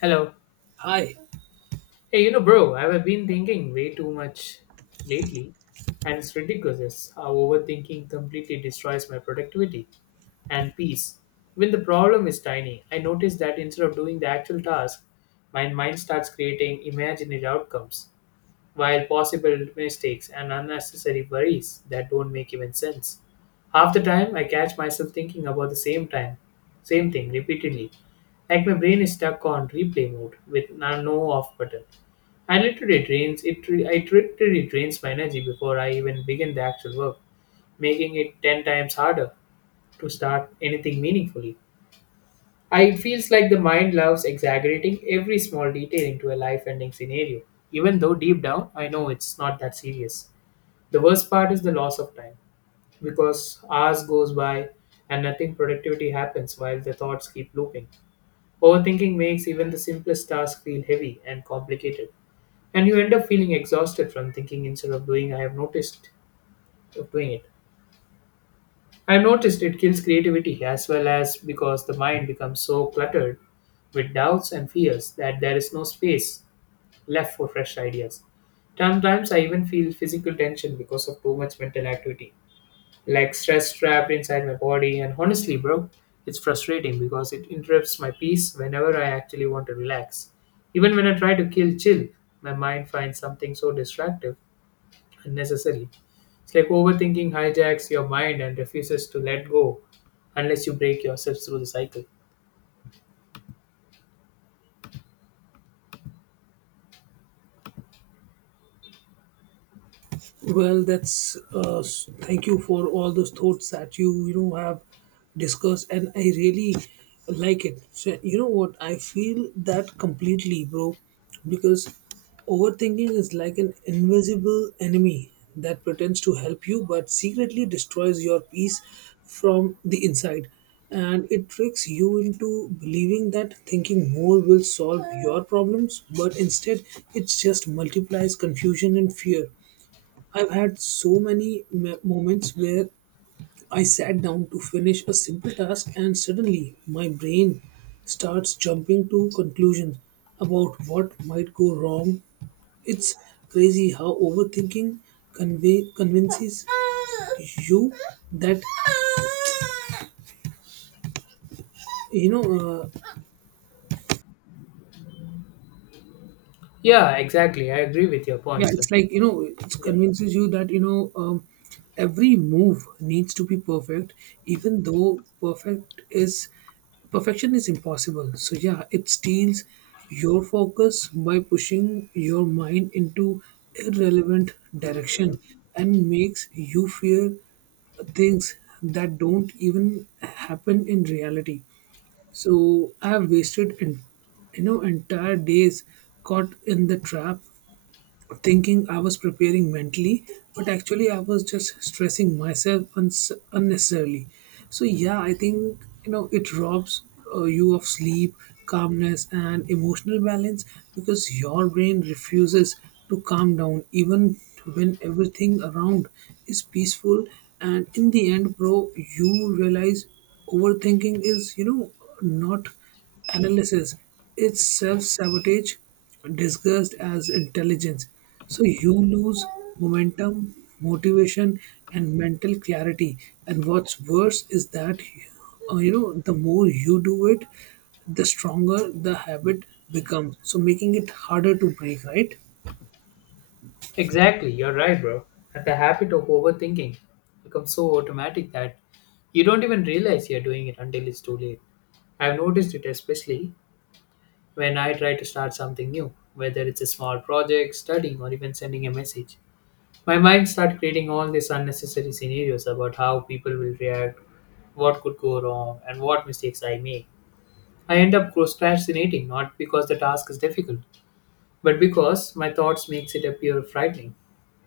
Hello. Hi. Hey, bro, I've been thinking way too much lately, and it's ridiculous how overthinking completely destroys my productivity and peace. When the problem is tiny, I notice that instead of doing the actual task, my mind starts creating imaginary outcomes, while possible mistakes and unnecessary worries that don't make even sense. Half the time, I catch myself thinking about the same thing repeatedly, like my brain is stuck on replay mode with no off button. I literally drains it. I literally drains my energy before I even begin the actual work, making it ten times harder to start anything meaningfully. It feels like the mind loves exaggerating every small detail into a life-ending scenario, even though deep down I know it's not that serious. The worst part is the loss of time, because hours goes by and nothing productivity happens while the thoughts keep looping. Overthinking makes even the simplest task feel heavy and complicated, and you end up feeling exhausted from thinking instead of doing it. I've noticed it kills creativity as well, as because the mind becomes so cluttered with doubts and fears that there is no space left for fresh ideas. Sometimes I even feel physical tension because of too much mental activity, like stress trapped inside my body. And honestly, bro, it's frustrating because it interrupts my peace whenever I actually want to relax. Even when I try to kill chill, my mind finds something so distractive, unnecessary. It's like overthinking hijacks your mind and refuses to let go unless you break yourself through the cycle. Well, that's thank you for all those thoughts that you know have discussed, and I really like it. So you know what? I feel that completely, bro, because overthinking is like an invisible enemy that pretends to help you but secretly destroys your peace from the inside, and it tricks you into believing that thinking more will solve your problems, but instead it just multiplies confusion and fear. I've had so many moments where I sat down to finish a simple task and suddenly my brain starts jumping to conclusions about what might go wrong. It's crazy how overthinking convey convinces you that, you know uh, Yeah, exactly. I agree with your yeah, points. it's like, you know, it Yeah, convinces you that, every move needs to be perfect, even though perfection is impossible. So yeah, it steals your focus by pushing your mind into irrelevant direction and makes you fear things that don't even happen in reality. So I have wasted, you know, entire days caught in the trap thinking I was preparing mentally, but actually I was just stressing myself unnecessarily. So yeah, I think, you know, it robs, you of sleep, calmness, and emotional balance because your brain refuses to calm down even when everything around is peaceful. And in the end, bro, you realize overthinking is, you know, not analysis, is self sabotage disguised as intelligence. So you lose momentum, motivation, and mental clarity. And what's worse is that, you know, the more you do it, the stronger the habit becomes, so making it harder to break, right? exactly. You're right, bro. And the habit of overthinking becomes so automatic that you don't even realize you're doing it until it's too late. I've noticed it especially when I try to start something new, whether it's a small project, studying, or even sending a message. My mind started creating all these unnecessary scenarios about how people will react, what could go wrong, and what mistakes I make. I end up procrastinating not because the task is difficult, but because my thoughts makes it appear frightening.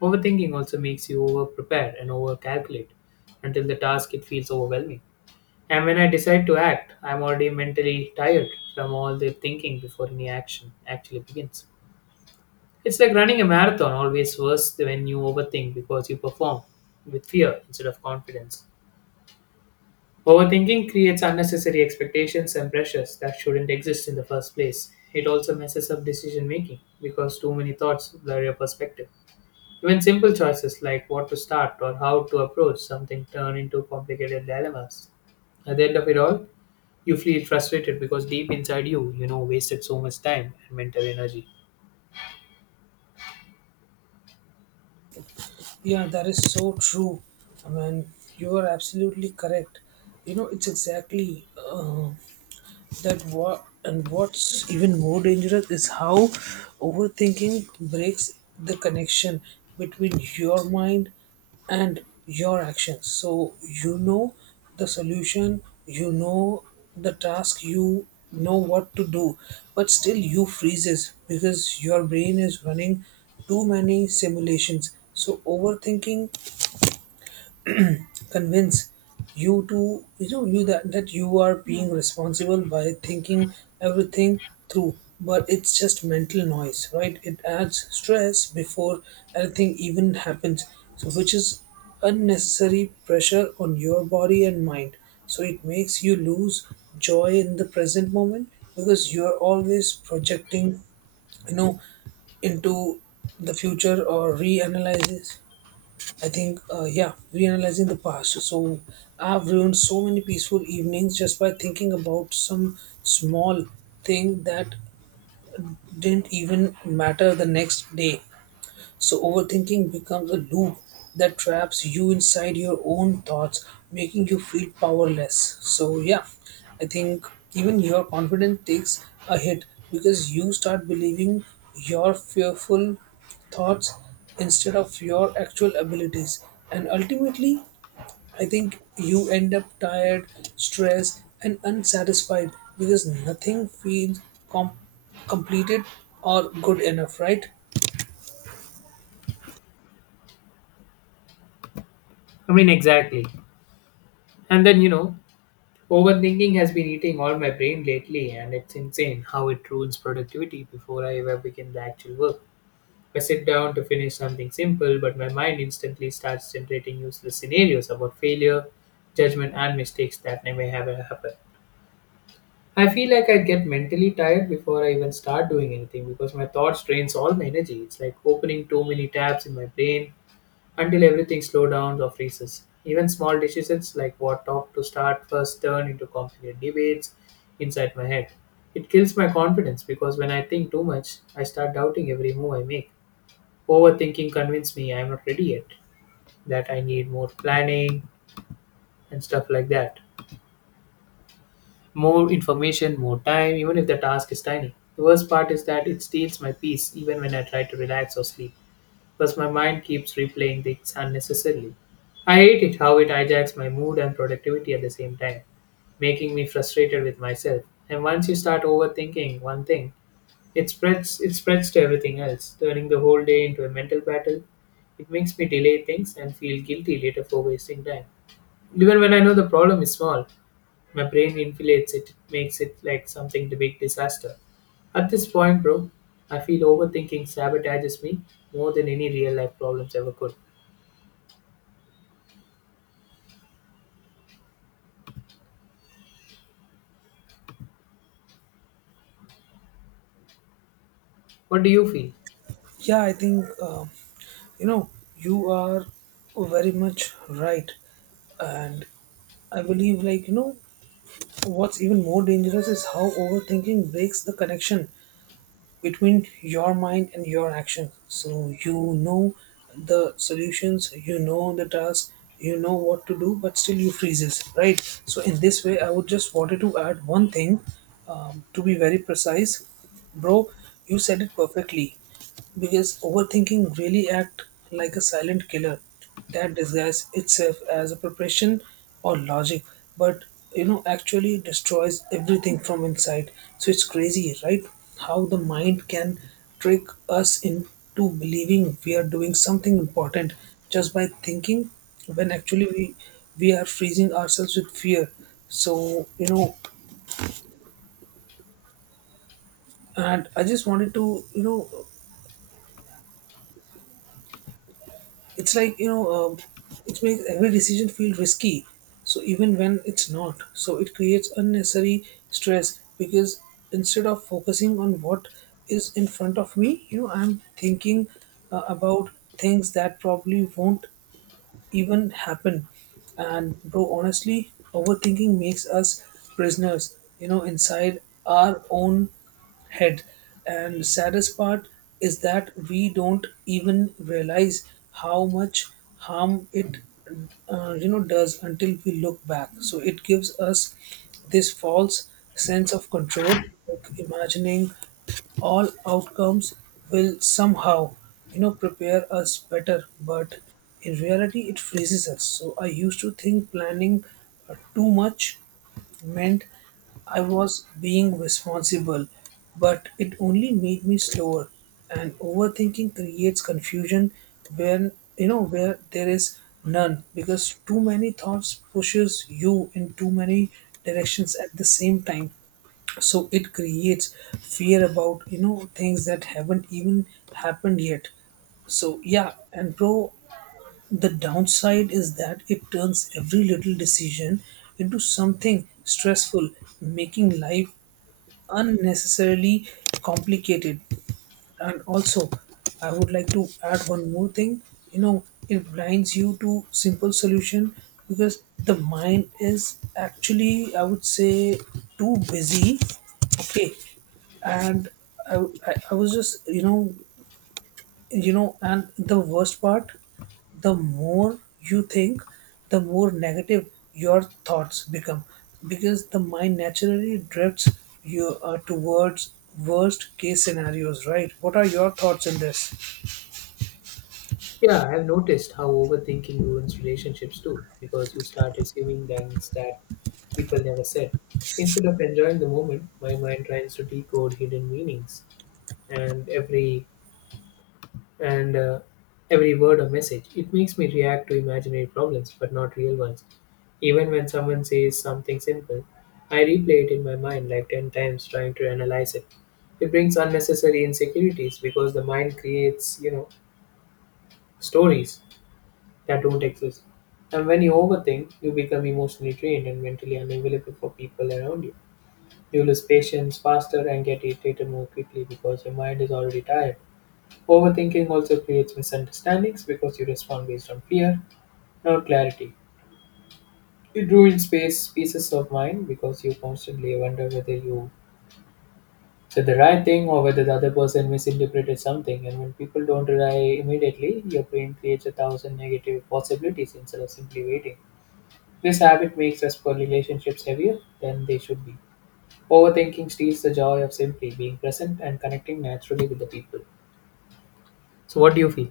Overthinking also makes you over prepare and over calculate until the task it feels overwhelming. And when I decide to act, I'm already mentally tired from all the thinking before any action actually begins. It's like running a marathon, always worse when you overthink because you perform with fear instead of confidence. Overthinking creates unnecessary expectations and pressures that shouldn't exist in the first place. It also messes up decision making because too many thoughts blur your perspective. Even simple choices like what to start or how to approach something turn into complicated dilemmas. At the end of it all, you feel frustrated because deep inside you wasted so much time and mental energy. Yeah, that is so true. I mean, you are absolutely correct. You know, it's exactly, that, what and what's even more dangerous is how overthinking breaks the connection between your mind and your actions. So you know the solution, you know the task, you know what to do, but still you freezes because your brain is running too many simulations. So overthinking convince you to, you know, that you are being responsible by thinking everything through, but it's just mental noise, right? It adds stress before anything even happens, so which is unnecessary pressure on your body and mind. So it makes you lose joy in the present moment because you're always projecting, you know, into the future or reanalyzing. I think, yeah, reanalyzing the past. So I've ruined so many peaceful evenings just by thinking about some small thing that didn't even matter the next day. So, overthinking becomes a loop that traps you inside your own thoughts, making you feel powerless. So, yeah, I think even your confidence takes a hit because you start believing your fearful thoughts instead of your actual abilities. And ultimately, I think you end up tired, stressed, and unsatisfied because nothing feels com- completed or good enough, right? I mean, exactly. And then overthinking has been eating all my brain lately, and it's insane how it ruins productivity before I ever begin the actual work. I sit down to finish something simple, but my mind instantly starts generating useless scenarios about failure, judgment, and mistakes that never ever happen. I feel like I get mentally tired before I even start doing anything because my thoughts drains all my energy. It's like opening too many tabs in my brain until everything slows down or freezes. Even small decisions like what talk to start first turn into complicated debates inside my head. It kills my confidence because when I think too much, I start doubting every move I make. Overthinking convinced me I'm not ready yet, that I need more planning and stuff like that. More information, more time, even if the task is tiny. The worst part is that it steals my peace even when I try to relax or sleep, because my mind keeps replaying things unnecessarily. I hate it how it hijacks my mood and productivity at the same time, making me frustrated with myself. And once you start overthinking one thing, it spreads to everything else, turning the whole day into a mental battle. It makes me delay things and feel guilty later for wasting time. Even when I know the problem is small, my brain inflates it, it makes it like something the big disaster. At this point, bro, I feel overthinking sabotages me more than any real life problems ever could. What do you feel? Yeah, I think. You know, you are very much right. And I believe, like, you know, what's even more dangerous is how overthinking breaks the connection between your mind and your action. So you know the solutions, you know the task, you know what to do, but still you freezes, right? So in this way, I would just wanted to add one thing, to be very precise, bro. You said it perfectly because overthinking really act like a silent killer that disguises itself as a preparation or logic, but, you know, actually destroys everything from inside. So it's crazy, right? How the mind can trick us into believing we are doing something important just by thinking when actually we are freezing ourselves with fear. So, you know, and I just wanted to, you know, it's like, it makes every decision feel risky, so even when it's not. So it creates unnecessary stress because instead of focusing on what is in front of me, you know, I'm thinking, about things that probably won't even happen. And bro, honestly, overthinking makes us prisoners, you know, inside our own head. And saddest part is that we don't even realize how much harm it, you know, does until we look back. So it gives us this false sense of control, like imagining all outcomes will somehow, you know, prepare us better, but in reality it freezes us. So I used to think planning too much meant I was being responsible, but it only made me slower. And overthinking creates confusion when, you know, where there is none, because too many thoughts pushes you in too many directions at the same time. So it creates fear about, you know, things that haven't even happened yet. So yeah, and bro, the downside is that it turns every little decision into something stressful, making life unnecessarily complicated. And also I would like to add one more thing, you know, it blinds you to simple solution because the mind is actually, I would say, too busy, okay. And i, I was just, you know, and the worst part, the more you think, the more negative your thoughts become, because the mind naturally drifts you, towards worst case scenarios, right? What are your thoughts in this? Yeah, I've noticed how overthinking ruins relationships too, because you start assuming things that people never said. Instead of enjoying the moment, my mind tries to decode hidden meanings and every and every word or message. It makes me react to imaginary problems, but not real ones. Even when someone says something simple, I replay it in my mind like 10 times trying to analyze it. It brings unnecessary insecurities because the mind creates stories that don't exist. And when you overthink, you become emotionally drained and mentally unavailable for people around you. You lose patience faster and get irritated more quickly because your mind is already tired. Overthinking also creates misunderstandings because you respond based on fear, not clarity. It ruins space pieces of mind because you constantly wonder whether you said the right thing or whether the other person misinterpreted something. And when people don't rely immediately, your brain creates a thousand negative possibilities instead of simply waiting. This habit makes us for relationships heavier than they should be. Overthinking steals the joy of simply being present and connecting naturally with the people. So, what do you feel?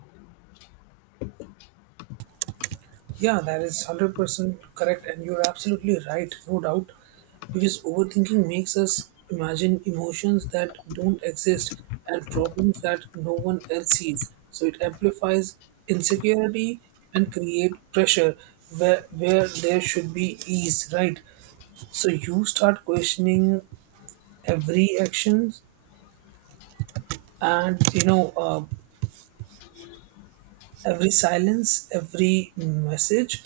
Yeah, that is 100% correct, and you're absolutely right, no doubt. Because overthinking makes us imagine emotions that don't exist and problems that no one else sees. So it amplifies insecurity and create pressure where there should be ease, right? So you start questioning every action and, you know, every silence, every message,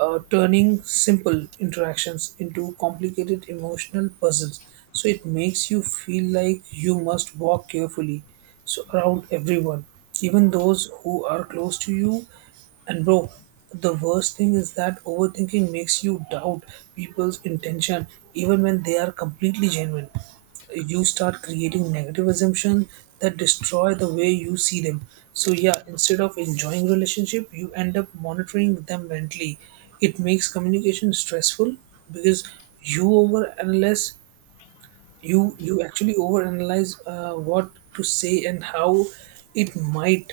turning simple interactions into complicated emotional puzzles. So it makes you feel like you must walk carefully so around everyone, even those who are close to you. And bro, the worst thing is that overthinking makes you doubt people's intention even when they are completely genuine. You start creating negative assumptions that destroy the way you see them. So yeah, instead of enjoying relationship, you end up monitoring them mentally. It makes communication stressful because you overanalyze you actually overanalyze, what to say and how it might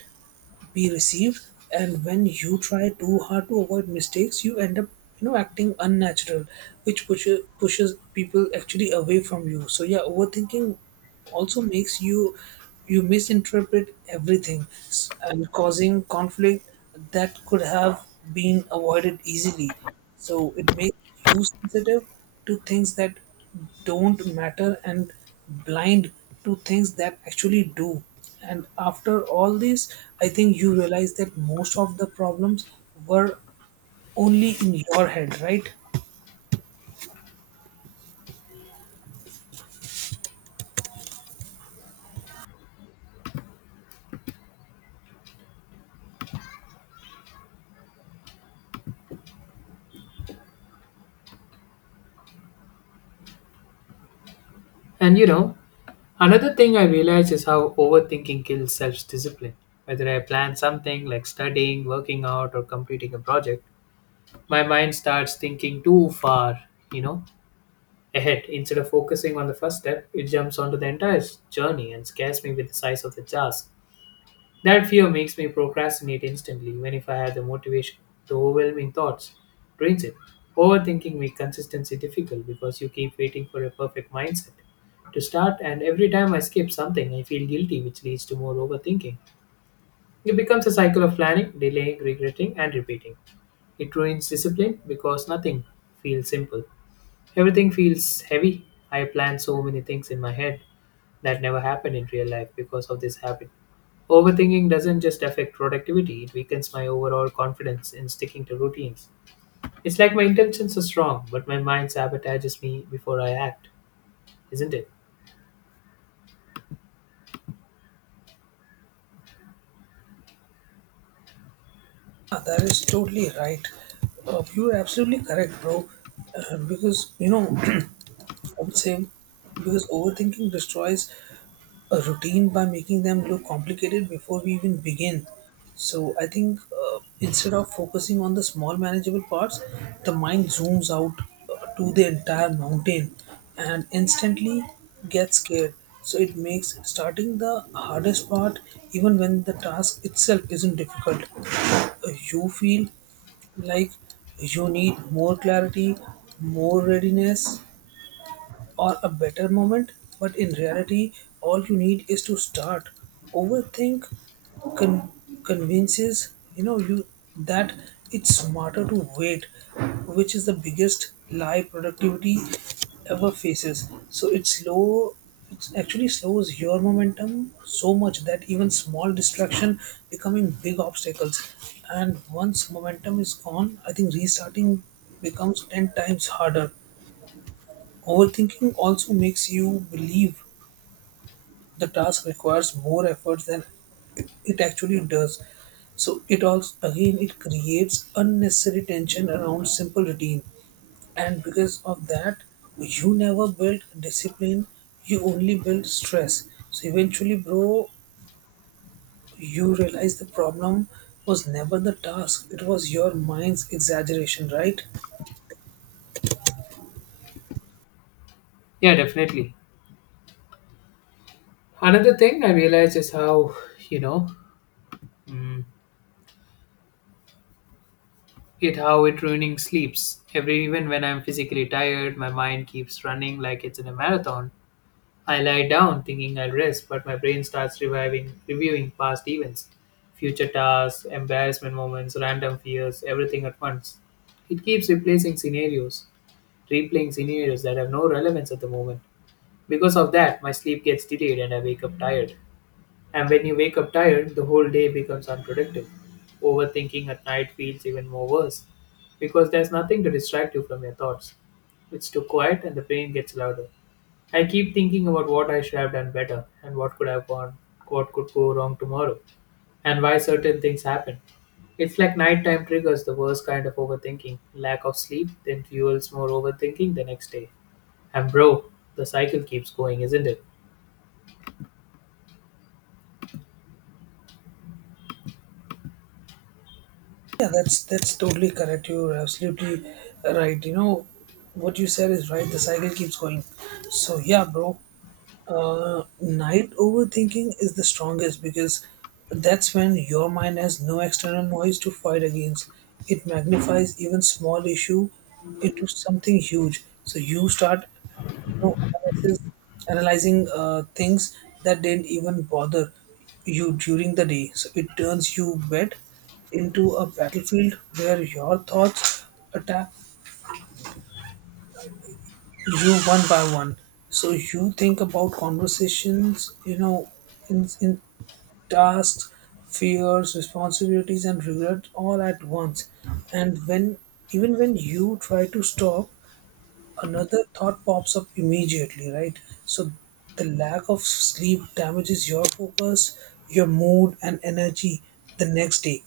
be received. And when you try too hard to avoid mistakes, you end up, you know, acting unnatural, which pushes people actually away from you. So yeah, overthinking also makes you misinterpret everything and causing conflict that could have been avoided easily. So it makes you sensitive to things that don't matter and blind to things that actually do. And after all this, I think you realize that most of the problems were only in your head, right? And another thing I realize is how overthinking kills self discipline. Whether I plan something like studying, working out, or completing a project, my mind starts thinking too far, you know, ahead. Instead of focusing on the first step, it jumps onto the entire journey and scares me with the size of the task. That fear makes me procrastinate instantly, even if I have the motivation. The overwhelming thoughts drains it. Overthinking makes consistency difficult because you keep waiting for a perfect mindset to start, and every time I skip something, I feel guilty, which leads to more overthinking. It becomes a cycle of planning, delaying, regretting, and repeating. It ruins discipline because nothing feels simple. Everything feels heavy. I plan so many things in my head that never happened in real life because of this habit. Overthinking doesn't just affect productivity, it weakens my overall confidence in sticking to routines. It's like my intentions are strong, but my mind sabotages me before I act, isn't it? Ah, that is totally right. You're absolutely correct, bro. Because, you know, I would say, because overthinking destroys a routine by making them look complicated before we even begin. So I think, instead of focusing on the small manageable parts, the mind zooms out, to the entire mountain and instantly gets scared. So it makes starting the hardest part, even when the task itself isn't difficult. Uh, You feel like you need more clarity, more readiness, or a better moment, but in reality, all you need is to start. Overthink con- convinces, you know, you that it's smarter to wait, which is the biggest lie productivity ever faces. So it's slow. It actually slows your momentum so much that even small distraction becoming big obstacles. And once momentum is gone, I think restarting becomes ten times harder. Overthinking also makes you believe the task requires more effort than it actually does. So it also again it creates unnecessary tension around simple routine, and because of that, you never build discipline. You only build stress. So eventually, bro, you realize the problem was never the task; it was your mind's exaggeration, right? Yeah, definitely. Another thing I realize is how, you know, mm, it how it ruining sleeps. Every even when I'm physically tired, my mind keeps running like it's in a marathon. I lie down thinking I'll rest, but my brain starts reviewing past events, future tasks, embarrassment moments, random fears, everything at once. It keeps replaying scenarios that have no relevance at the moment. Because of that, my sleep gets delayed and I wake up tired. And when you wake up tired, the whole day becomes unproductive. Overthinking at night feels even more worse because there's nothing to distract you from your thoughts. It's too quiet and the brain gets louder. I keep thinking about what I should have done better and what could go wrong tomorrow, and why certain things happen. It's like nighttime triggers the worst kind of overthinking. Lack of sleep then fuels more overthinking the next day. And bro, the cycle keeps going, isn't it? Yeah, that's totally correct. You're absolutely right. You know what you said is right. The cycle keeps going. So yeah, bro. Night overthinking is the strongest because that's when your mind has no external noise to fight against. It magnifies even small issue into something huge. So you start, you know, analyzing, things that didn't even bother you during the day. So it turns your bed into a battlefield where your thoughts attack you one by one. So you think about conversations, you know, in tasks, fears, responsibilities, and regret all at once. And when even when you try to stop, another thought pops up immediately, right? So the lack of sleep damages your focus, your mood, and energy the next day.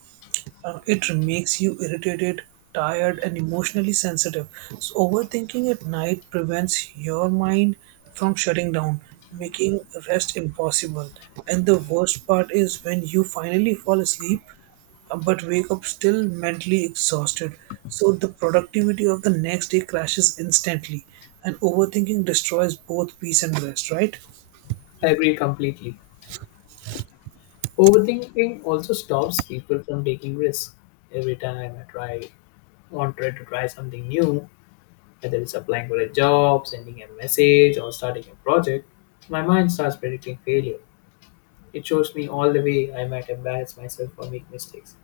It makes you irritated, tired, and emotionally sensitive. So, overthinking at night prevents your mind from shutting down, making rest impossible. And the worst part is when you finally fall asleep, but wake up still mentally exhausted. So, the productivity of the next day crashes instantly, and overthinking destroys both peace and rest, right? I agree completely. Overthinking also stops people from taking risks. Every time I try to try something new, whether it's applying for a job, sending a message, or starting a project, my mind starts predicting failure. It shows me all the way I might embarrass myself or make mistakes.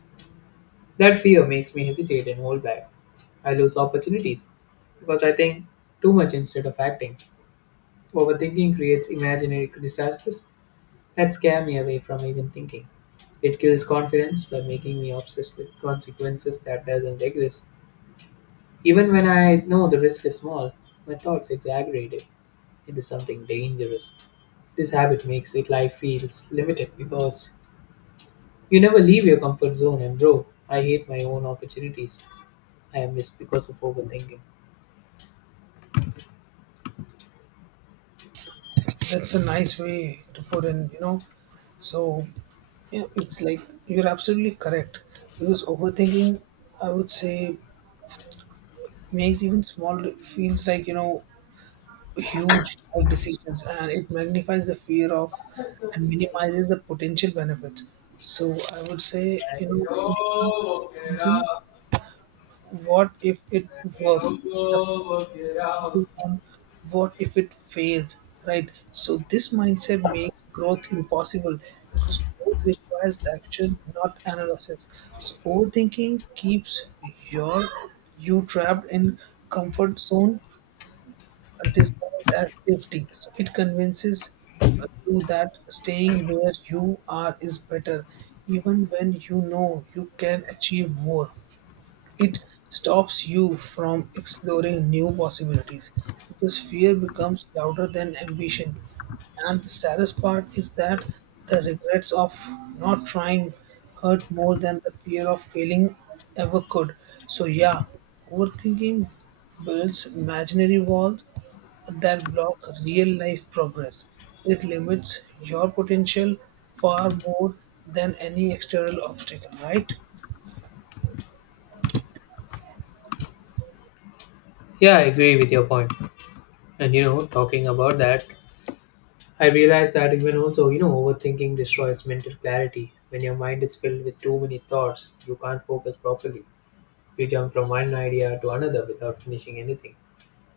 That fear makes me hesitate and hold back. I lose opportunities because I think too much instead of acting. Overthinking creates imaginary disasters that scare me away from even thinking. It kills confidence by making me obsessed with consequences that doesn't exist. Even when I know the risk is small, my thoughts exaggerate it into something dangerous. This habit makes it life feels limited because you never leave your comfort zone, and bro, I hate my own opportunities I miss because of overthinking. That's a nice way to put in, you know. So, yeah, it's like you're absolutely correct because overthinking, I would say, makes even small feels like you know huge like decisions, and it magnifies the fear of and minimizes the potential benefits. So, I would say, you know, instead of thinking, what if it works? The focuses on what if it fails, right? So this mindset makes growth impossible because growth requires action, not analysis. So overthinking keeps your you trapped in comfort zone and disguised as safety. So it convinces you that staying where you are is better, even when you know you can achieve more. It stops you from exploring new possibilities because fear becomes louder than ambition. And the saddest part is that the regrets of not trying hurt more than the fear of failing ever could. So, yeah, overthinking builds imaginary walls that block real life progress. It limits your potential far more than any external obstacle, right? Yeah, I agree with your point. And talking about that, I realized that even also overthinking destroys mental clarity. When your mind is filled with too many thoughts, you can't focus properly. You jump from one idea to another without finishing anything.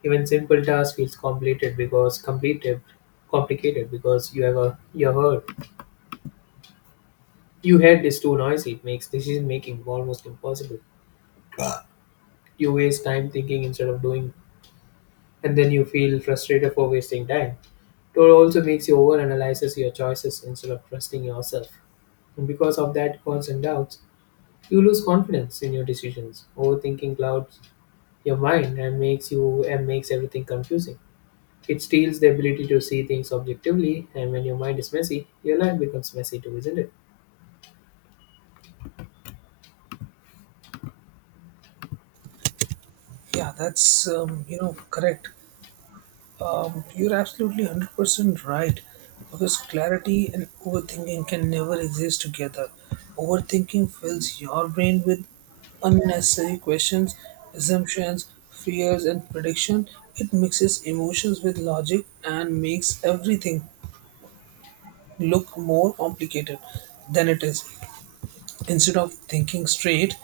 Even simple task feels complicated because you have heard your head is too noisy. It makes decision making almost impossible. You waste time thinking instead of doing, and then you feel frustrated for wasting time. It also makes you overanalyze your choices instead of trusting yourself. And because of that constant doubts, you lose confidence in your decisions. Overthinking clouds your mind and makes you and makes everything confusing. It steals the ability to see things objectively, and when your mind is messy, your life becomes messy too, isn't it? Yeah, that's you know, correct. You're absolutely 100% right because clarity and overthinking can never exist together. Overthinking fills your brain with unnecessary questions, assumptions, fears, and prediction. It mixes emotions with logic and makes everything look more complicated than it is. Instead of thinking straight,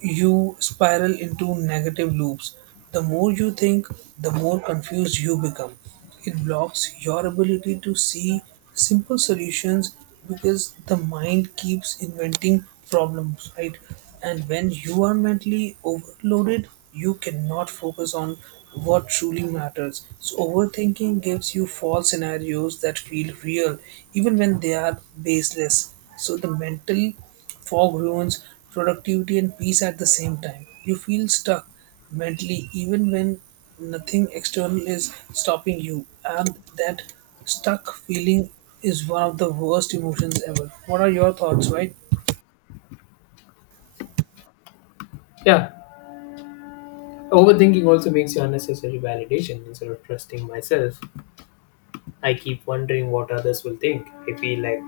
you spiral into negative loops. The more you think, the more confused you become. It blocks your ability to see simple solutions because the mind keeps inventing problems, right? And when you are mentally overloaded, you cannot focus on what truly matters. So, overthinking gives you false scenarios that feel real, even when they are baseless. So, the mental fog ruins productivity and peace at the same time. You feel stuck mentally even when nothing external is stopping you, and that stuck feeling is one of the worst emotions ever. What are your thoughts, right? Yeah, overthinking also makes you unnecessary validation. Instead of trusting myself, I keep wondering what others will think. I feel like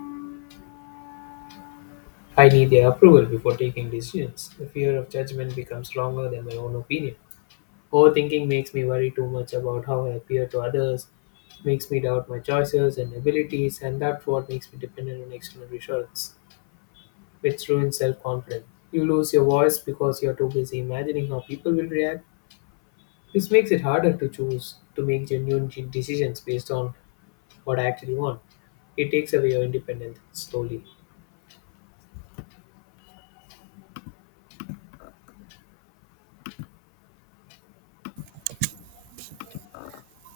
I need their approval before taking decisions. The fear of judgment becomes stronger than my own opinion. Overthinking makes me worry too much about how I appear to others, makes me doubt my choices and abilities, and that's what makes me dependent on external reassurance, which ruins self confidence. You lose your voice because you're too busy imagining how people will react. This makes it harder to choose to make genuine decisions based on what I actually want. It takes away your independence slowly.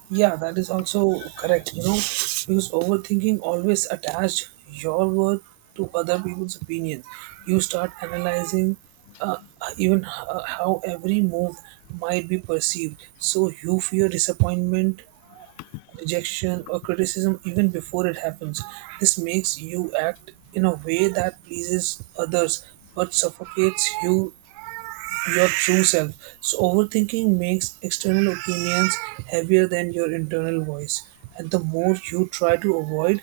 Yeah, that is also correct, you know, because overthinking always attached your worth to other people's opinions. You start analyzing uh, even how every move might be perceived. So you fear disappointment, rejection or criticism even before it happens. This makes you act in a way that pleases others but suffocates you, your true self. So, overthinking makes external opinions heavier than your internal voice. And the more you try to avoid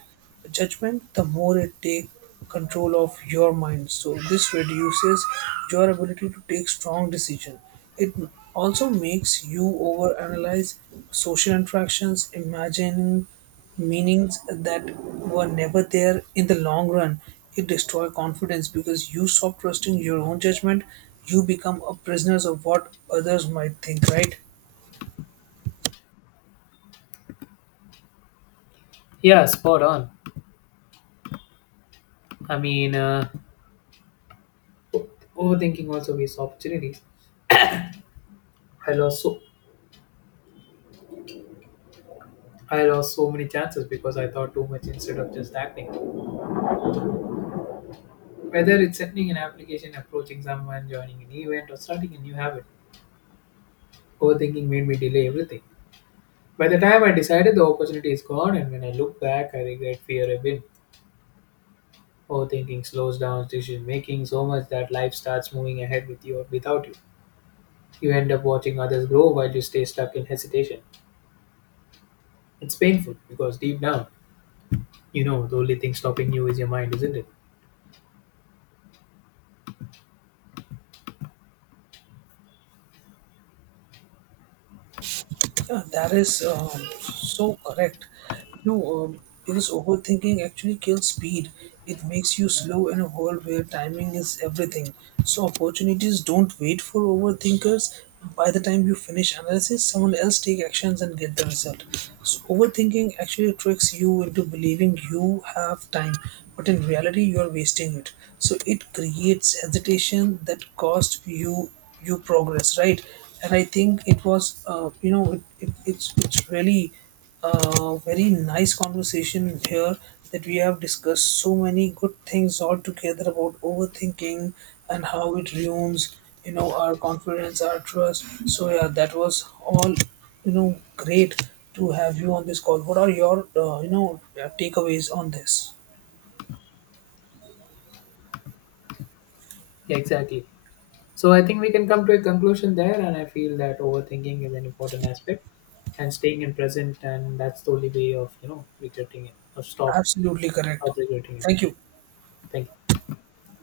judgment, the more it takes control of your mind. So, this reduces your ability to take strong decisions. It also makes you overanalyze social interactions, imagining meanings that were never there in the long run. It destroys confidence because you stop trusting your own judgment. You become a prisoner of what others might think, right? Yeah, spot on. I mean, overthinking also wastes opportunities. I lost so I lost so many chances because I thought too much instead of just acting. Whether it's sending an application, approaching someone, joining an event, or starting a new habit, overthinking made me delay everything. By the time I decided, the opportunity is gone, and when I look back, I regret fear I've been. Overthinking slows down decision making so much that life starts moving ahead with you or without you. You end up watching others grow while you stay stuck in hesitation. It's painful because deep down, you know the only thing stopping you is your mind, isn't it? Yeah, that is so correct. You know, because overthinking actually kills speed. It makes you slow in a world where timing is everything. So opportunities don't wait for overthinkers. By the time you finish analysis, someone else take actions and get the result. So overthinking actually tricks you into believing you have time, but in reality you are wasting it. So it creates hesitation that costs you progress, right? And I think it was you know, it's really a very nice conversation here that we have discussed so many good things all together about overthinking and how it ruins, you know, our confidence, our trust. So yeah, that was all, you know, great to have you on this call. What are your you know, takeaways on this? Yeah, exactly. So I think we can come to a conclusion there, and I feel that overthinking is an important aspect, and staying in present, and that's the only way of regretting it or stop Absolutely correct. stop regretting it. Thank you. Thank you.